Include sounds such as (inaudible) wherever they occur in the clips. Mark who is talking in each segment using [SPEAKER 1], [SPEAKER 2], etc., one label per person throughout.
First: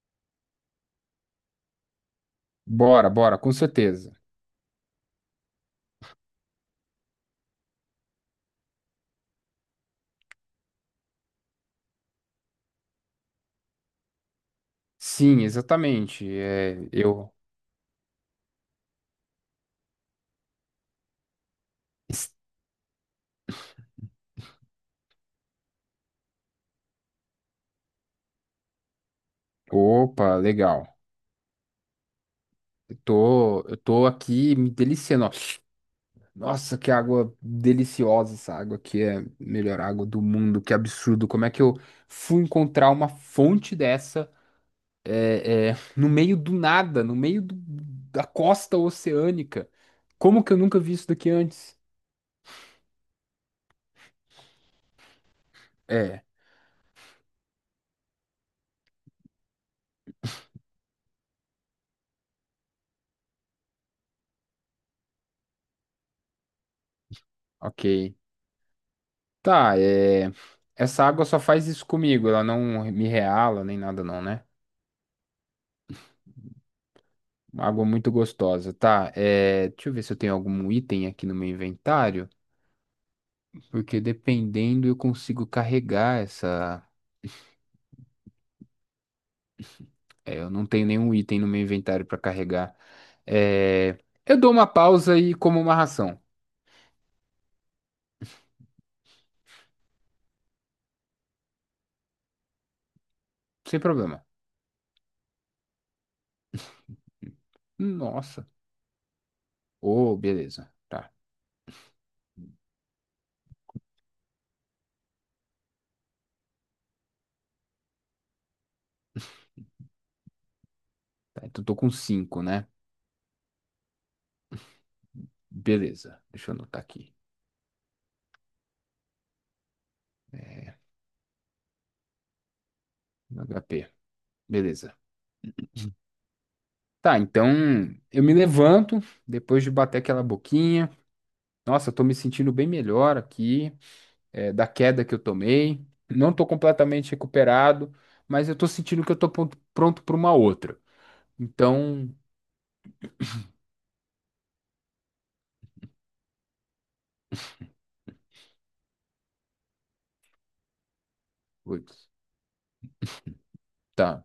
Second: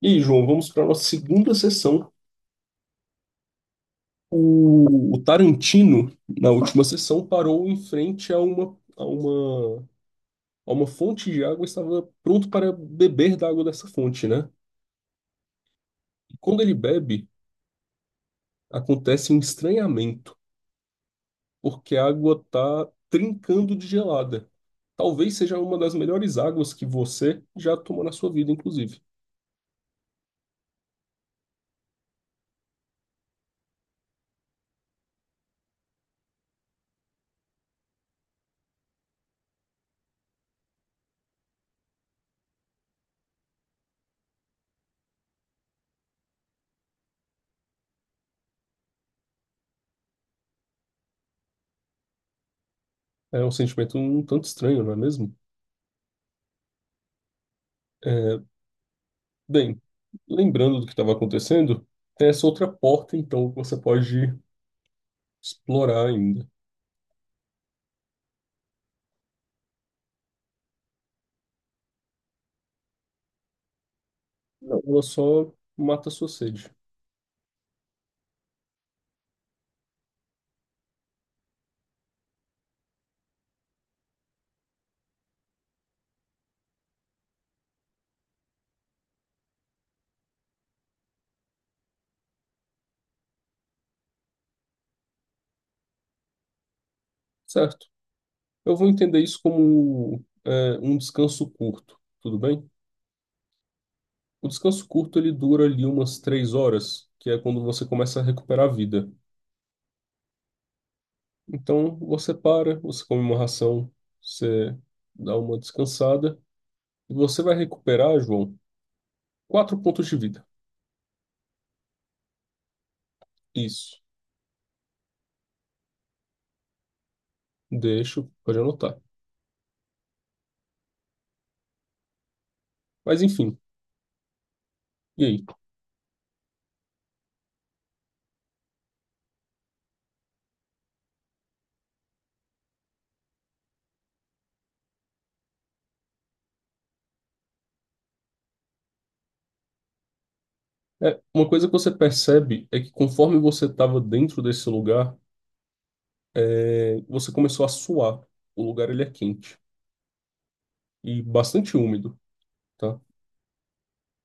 [SPEAKER 1] E aí, João, vamos para a nossa segunda sessão.
[SPEAKER 2] Bora, bora, com certeza.
[SPEAKER 1] O Tarantino, na última sessão, parou em frente a uma fonte de água e estava pronto para beber da água dessa fonte, né?
[SPEAKER 2] Sim, exatamente.
[SPEAKER 1] E quando ele bebe, acontece um estranhamento, porque a
[SPEAKER 2] Es-
[SPEAKER 1] água está trincando de gelada. Talvez seja uma das melhores águas que você já tomou na sua vida, inclusive.
[SPEAKER 2] Opa, legal. Eu tô aqui me deliciando, ó. Nossa, que água deliciosa, essa água aqui é a melhor água do mundo. Que absurdo. Como é que eu fui encontrar uma fonte dessa no meio do nada, no meio do- da costa oceânica? Como que eu nunca vi isso daqui antes?
[SPEAKER 1] É um sentimento um tanto estranho, não é mesmo?
[SPEAKER 2] É,
[SPEAKER 1] É, bem, lembrando do que estava acontecendo, tem essa outra porta, então, que você pode explorar ainda.
[SPEAKER 2] ok. Tá, essa água só faz isso comigo, ela não me reala nem nada não, né?
[SPEAKER 1] Não, ela só mata a sua sede,
[SPEAKER 2] Uma água muito gostosa, tá? Deixa eu ver se eu tenho algum item aqui no meu inventário, porque dependendo eu consigo carregar essa... eu não tenho nenhum item no meu inventário pra carregar. É... Eu dou uma pausa e como uma ração,
[SPEAKER 1] certo? Eu vou entender isso como um descanso curto, tudo bem?
[SPEAKER 2] sem problema.
[SPEAKER 1] O descanso curto ele dura ali umas 3 horas, que é quando você começa a
[SPEAKER 2] Nossa.
[SPEAKER 1] recuperar a vida.
[SPEAKER 2] Oh, beleza. Tá.
[SPEAKER 1] Então você para, você come uma ração, você dá uma descansada e você vai recuperar, João, 4 pontos de vida.
[SPEAKER 2] Tá, então tô com 5, né?
[SPEAKER 1] Isso.
[SPEAKER 2] Beleza. Deixa eu anotar aqui.
[SPEAKER 1] Deixo, pode anotar. Mas enfim,
[SPEAKER 2] HP. Beleza.
[SPEAKER 1] e aí?
[SPEAKER 2] Tá, então eu me levanto depois de bater aquela boquinha. Nossa, eu tô me sentindo bem melhor aqui, da queda que eu tomei. Não tô completamente recuperado, mas eu tô sentindo que eu tô pronto pra uma outra.
[SPEAKER 1] É, uma coisa que você
[SPEAKER 2] Então,
[SPEAKER 1] percebe é que conforme você estava dentro desse lugar você começou a suar. O lugar ele é quente e bastante
[SPEAKER 2] putz,
[SPEAKER 1] úmido, tá?
[SPEAKER 2] tá,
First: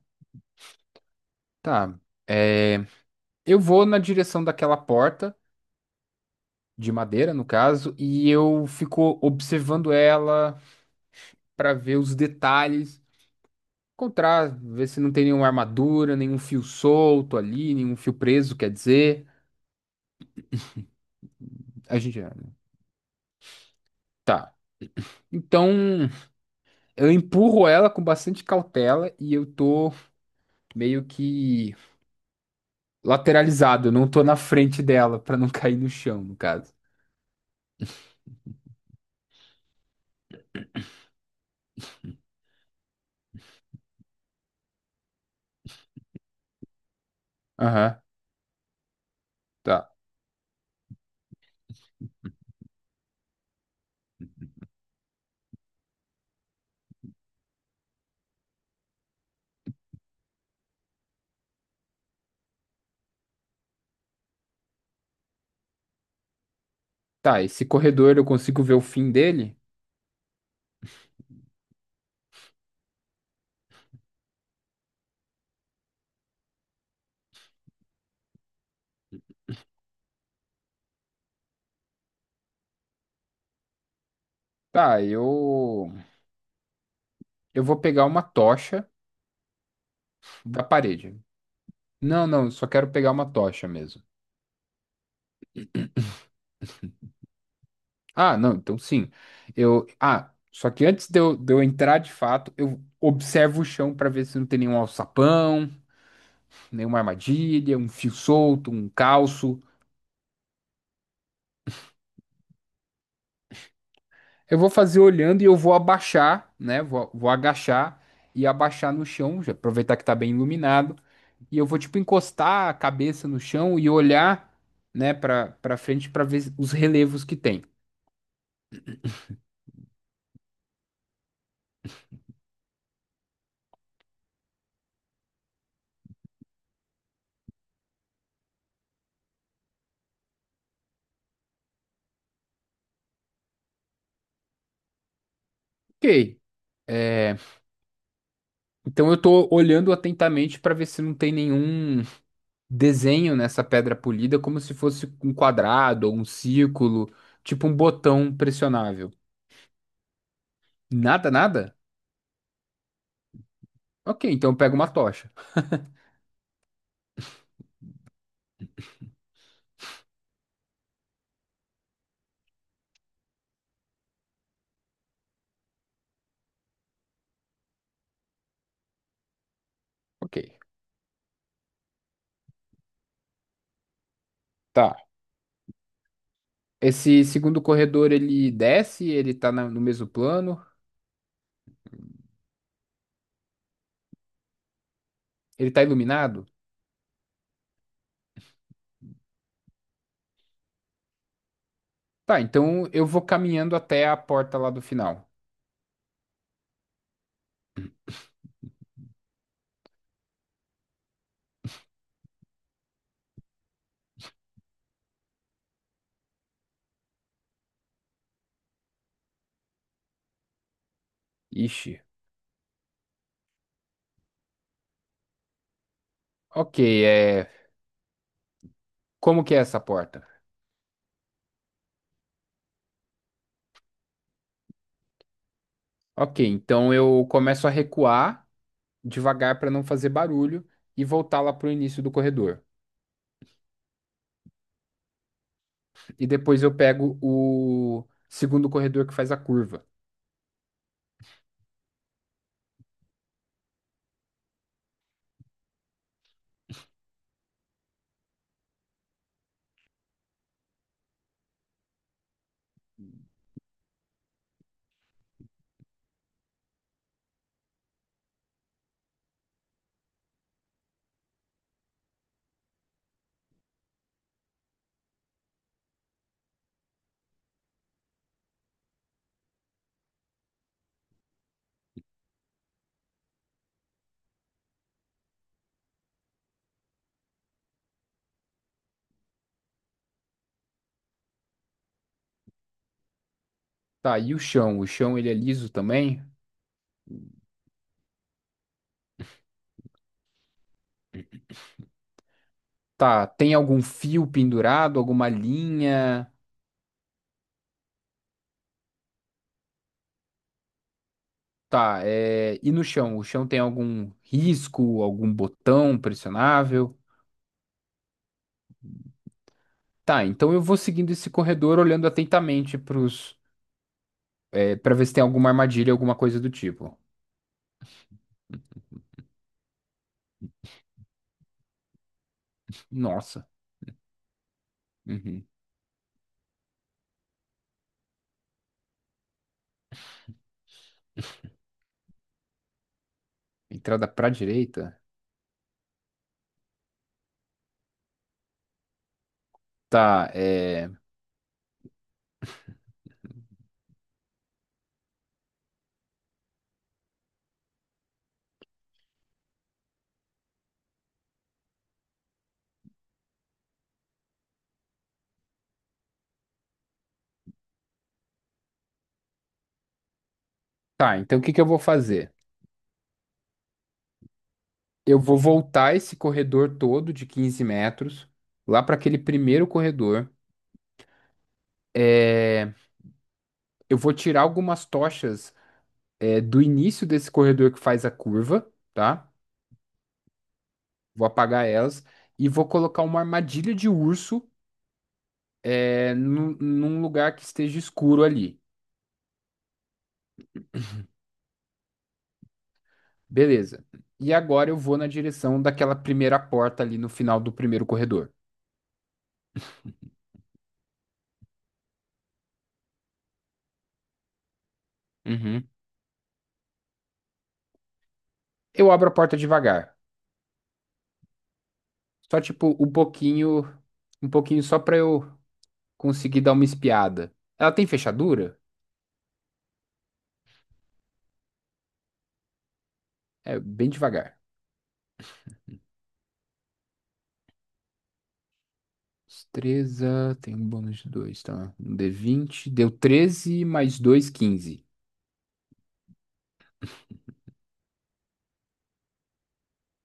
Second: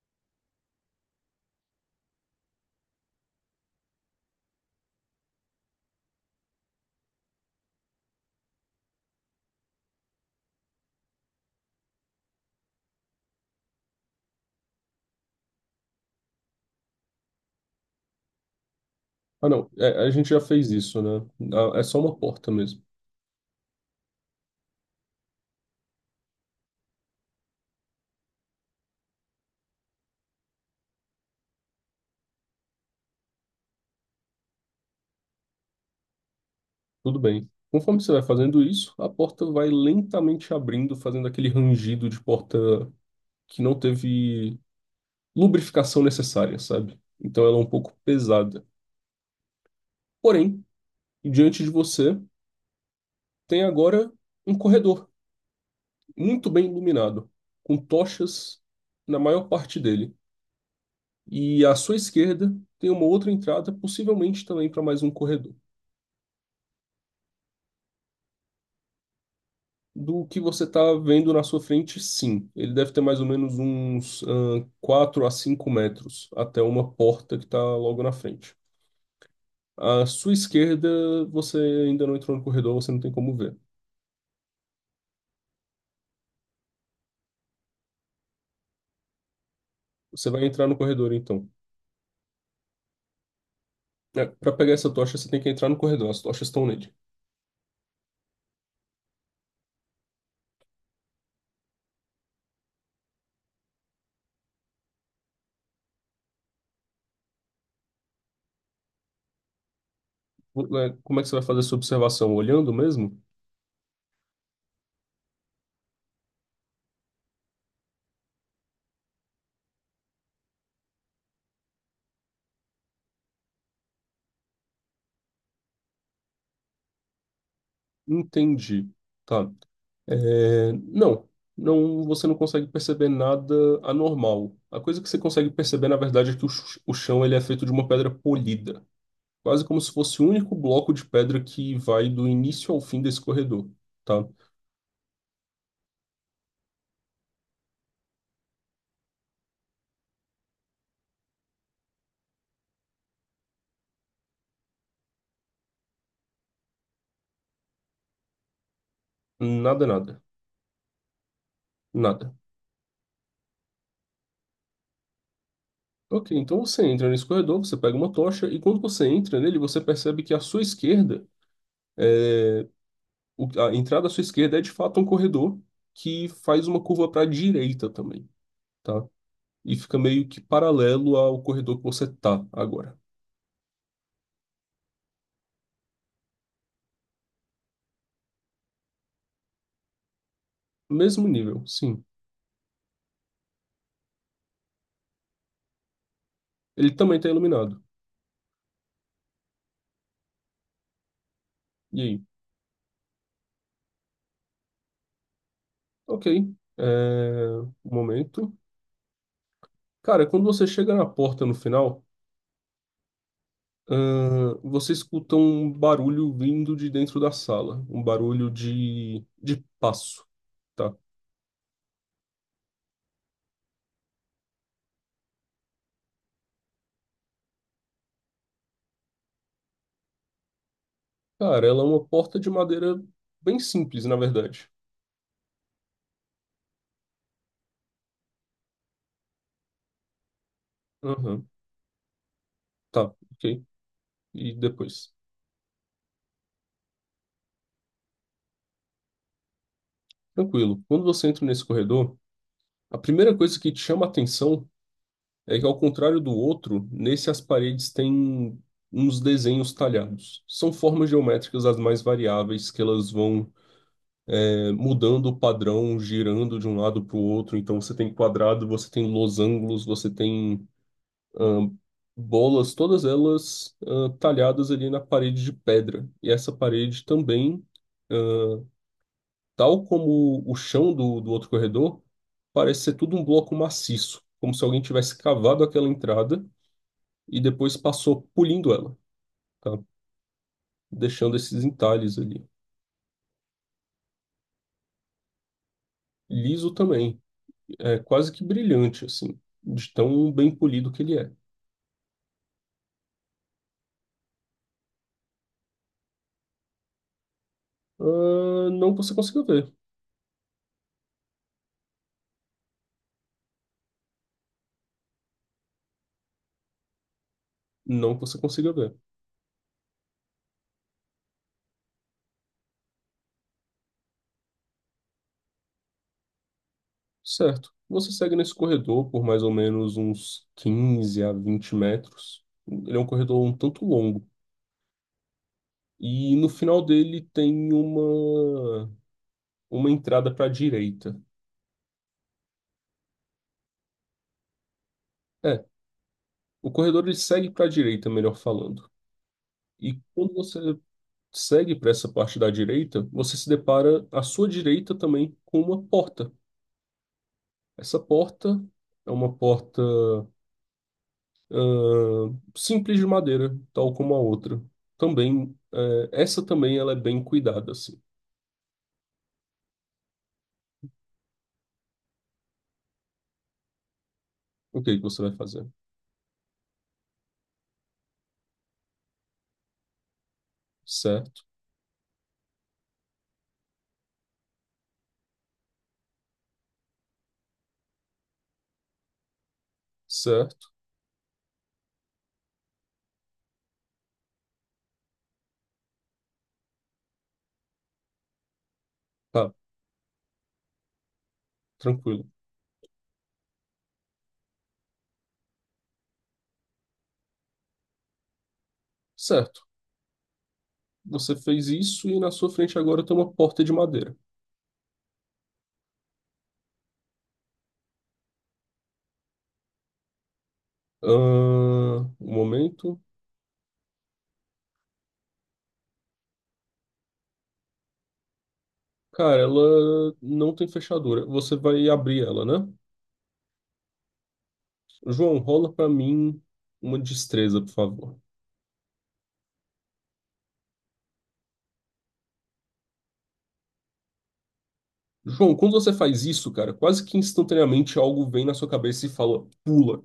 [SPEAKER 2] tá. É, eu vou na direção daquela porta de madeira, no caso, e eu fico observando ela pra ver os detalhes. Encontrar, ver se não tem nenhuma armadura, nenhum fio solto ali, nenhum fio preso, quer dizer.
[SPEAKER 1] Ah, não, a gente já fez isso, né? Ah, é só
[SPEAKER 2] A
[SPEAKER 1] uma
[SPEAKER 2] gente.
[SPEAKER 1] porta mesmo.
[SPEAKER 2] Tá. Então, eu empurro ela com bastante cautela e eu tô meio que lateralizado, eu não tô na frente dela pra não (laughs) cair no chão, no caso.
[SPEAKER 1] Tudo bem. Conforme você vai fazendo isso, a porta vai lentamente abrindo, fazendo aquele rangido de porta que não teve lubrificação necessária, sabe? Então ela é um pouco
[SPEAKER 2] Aham,
[SPEAKER 1] pesada.
[SPEAKER 2] tá.
[SPEAKER 1] Porém, diante de você tem agora um corredor muito bem iluminado, com tochas na maior parte dele. E à sua esquerda tem uma outra entrada, possivelmente também para mais um corredor.
[SPEAKER 2] Tá, esse corredor eu consigo ver o fim dele?
[SPEAKER 1] Do que você está vendo na sua frente, sim. Ele deve ter mais ou menos uns 4 a 5 metros até uma porta que está logo na frente. À sua esquerda, você ainda não entrou no corredor, você não tem como ver.
[SPEAKER 2] Tá, eu vou pegar uma tocha
[SPEAKER 1] Você vai
[SPEAKER 2] da
[SPEAKER 1] entrar no corredor,
[SPEAKER 2] parede.
[SPEAKER 1] então.
[SPEAKER 2] Não, não, eu só quero pegar uma tocha mesmo.
[SPEAKER 1] É, para pegar essa tocha, você tem que entrar no corredor, as tochas estão nele.
[SPEAKER 2] Ah, não, então sim. Eu, só que antes de eu entrar de fato, eu observo o chão para ver se não tem nenhum alçapão, nenhuma armadilha, um fio solto, um calço.
[SPEAKER 1] Como é que você vai fazer essa observação? Olhando mesmo?
[SPEAKER 2] Eu vou fazer olhando e eu vou abaixar, né? Vou agachar e abaixar no chão, já aproveitar que tá bem iluminado, e eu vou tipo encostar a cabeça no chão e olhar, né, para frente para ver os relevos que tem.
[SPEAKER 1] Entendi. Tá. É, não, não, você não consegue perceber nada anormal. A coisa que você consegue perceber, na verdade, é que o, o chão ele é feito de uma pedra polida, quase como se fosse o único bloco de pedra que vai do início ao fim desse corredor, tá?
[SPEAKER 2] OK. É, então eu tô olhando atentamente para ver se não tem nenhum desenho nessa pedra polida como se fosse um quadrado ou um círculo, tipo um botão pressionável.
[SPEAKER 1] Nada, nada,
[SPEAKER 2] Nada, nada?
[SPEAKER 1] nada.
[SPEAKER 2] Ok, então eu pego uma tocha.
[SPEAKER 1] Ok, então você entra nesse corredor, você pega uma tocha e quando você entra nele, você percebe que à sua esquerda, é, a entrada à sua esquerda é de fato um corredor que faz uma curva para a direita também. Tá? E fica meio
[SPEAKER 2] Ok,
[SPEAKER 1] que paralelo ao corredor que você tá agora.
[SPEAKER 2] tá. Esse segundo corredor ele desce, ele tá no mesmo plano,
[SPEAKER 1] Mesmo nível, sim.
[SPEAKER 2] ele tá iluminado?
[SPEAKER 1] Ele também tá iluminado. E aí?
[SPEAKER 2] Tá, então eu vou caminhando até a porta lá do final.
[SPEAKER 1] Ok. É... Um momento. Cara, quando você chega na porta no final, você escuta um barulho vindo de dentro da sala. Um barulho de passo, tá?
[SPEAKER 2] Ixi. Ok, é. Como que é essa porta?
[SPEAKER 1] Cara, ela é uma porta de madeira bem simples, na verdade.
[SPEAKER 2] Ok, então eu começo a recuar devagar para não fazer barulho e voltar
[SPEAKER 1] Aham.
[SPEAKER 2] lá pro início do corredor.
[SPEAKER 1] Tá, ok. E depois?
[SPEAKER 2] E depois eu pego o segundo corredor que faz a curva.
[SPEAKER 1] Tranquilo. Quando você entra nesse corredor, a primeira coisa que te chama a atenção é que, ao contrário do outro, nesse as paredes têm uns desenhos talhados. São formas geométricas as mais variáveis, que elas vão, mudando o padrão, girando de um lado para o outro. Então, você tem quadrado, você tem losangos, você tem ah, bolas, todas elas talhadas ali na parede de pedra. E essa parede também, ah, tal como o chão do outro corredor, parece ser tudo um bloco maciço, como se alguém tivesse cavado aquela entrada e depois passou polindo ela, tá? Deixando esses entalhes ali.
[SPEAKER 2] Tá, e o chão? O chão ele é liso também?
[SPEAKER 1] Liso também, é quase que brilhante, assim, de tão bem polido que ele é.
[SPEAKER 2] Tá, tem algum fio pendurado, alguma linha?
[SPEAKER 1] Ah, não que você consiga ver,
[SPEAKER 2] Tá, e no chão? O chão tem algum risco, algum botão pressionável?
[SPEAKER 1] não que você consiga ver.
[SPEAKER 2] Tá, então eu vou seguindo esse corredor olhando atentamente pros, para ver se tem alguma armadilha, alguma coisa do tipo.
[SPEAKER 1] Certo, você segue nesse corredor por mais ou menos uns 15 a 20 metros. Ele é um corredor
[SPEAKER 2] Nossa.
[SPEAKER 1] um tanto longo.
[SPEAKER 2] Uhum.
[SPEAKER 1] E no final dele tem uma entrada para a direita.
[SPEAKER 2] Entrada pra direita?
[SPEAKER 1] É, o corredor ele segue para a direita, melhor falando. E
[SPEAKER 2] Tá,
[SPEAKER 1] quando você
[SPEAKER 2] é...
[SPEAKER 1] segue para essa parte da direita, você se depara à sua direita também com uma porta. Essa porta é uma porta ah, simples de madeira, tal como a outra. Também, essa também ela é bem cuidada, assim.
[SPEAKER 2] Tá, então o que que eu vou fazer?
[SPEAKER 1] O que é que
[SPEAKER 2] Eu
[SPEAKER 1] você vai
[SPEAKER 2] vou
[SPEAKER 1] fazer?
[SPEAKER 2] voltar esse corredor todo de 15 metros, lá para aquele primeiro corredor.
[SPEAKER 1] Certo,
[SPEAKER 2] É, eu vou tirar algumas tochas, do início desse corredor que faz a curva, tá?
[SPEAKER 1] certo,
[SPEAKER 2] Vou apagar elas e vou colocar uma armadilha de urso, num lugar que esteja escuro ali.
[SPEAKER 1] tá, tranquilo.
[SPEAKER 2] Beleza. E agora eu vou na direção daquela primeira porta ali no final do primeiro corredor.
[SPEAKER 1] Certo, você fez isso e na sua frente agora tem uma porta de madeira.
[SPEAKER 2] Uhum. Eu abro a porta devagar,
[SPEAKER 1] Ah, um
[SPEAKER 2] só tipo
[SPEAKER 1] momento.
[SPEAKER 2] um pouquinho só para eu Consegui dar uma espiada. Ela tem fechadura?
[SPEAKER 1] Cara, ela não tem fechadura. Você vai abrir ela, né?
[SPEAKER 2] É, bem devagar.
[SPEAKER 1] João, rola pra mim uma destreza, por favor.
[SPEAKER 2] Destreza, tem um bônus de 2, tá? Um d20. Deu 13 mais 2, 15.
[SPEAKER 1] João, quando você faz isso, cara, quase que instantaneamente algo vem na sua cabeça e fala, pula.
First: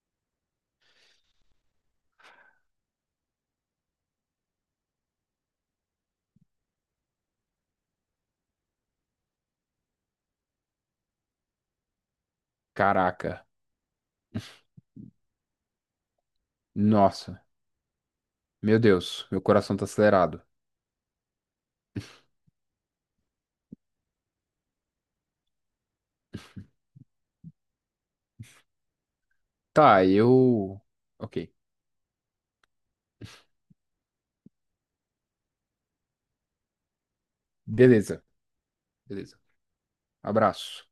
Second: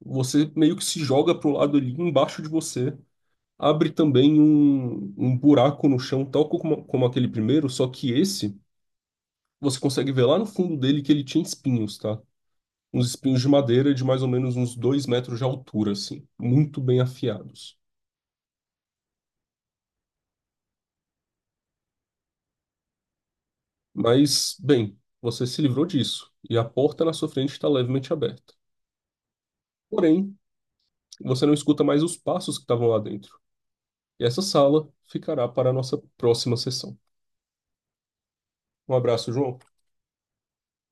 [SPEAKER 1] Você meio que se joga pro lado ali embaixo de você. Abre também um buraco no chão, tal como aquele primeiro, só que esse, você consegue ver lá no fundo dele que ele tinha espinhos, tá? Uns espinhos
[SPEAKER 2] Caraca.
[SPEAKER 1] de madeira de mais ou menos uns 2 metros de altura, assim, muito bem
[SPEAKER 2] Nossa.
[SPEAKER 1] afiados.
[SPEAKER 2] Meu Deus, meu coração tá acelerado.
[SPEAKER 1] Mas, bem, você se livrou disso, e a porta na sua frente está levemente aberta.
[SPEAKER 2] Tá,
[SPEAKER 1] Porém,
[SPEAKER 2] eu.
[SPEAKER 1] você
[SPEAKER 2] Ok.
[SPEAKER 1] não escuta mais os passos que estavam lá dentro. E essa sala ficará para a nossa próxima sessão.
[SPEAKER 2] Beleza,
[SPEAKER 1] Um abraço,
[SPEAKER 2] beleza.
[SPEAKER 1] João.
[SPEAKER 2] Abraço.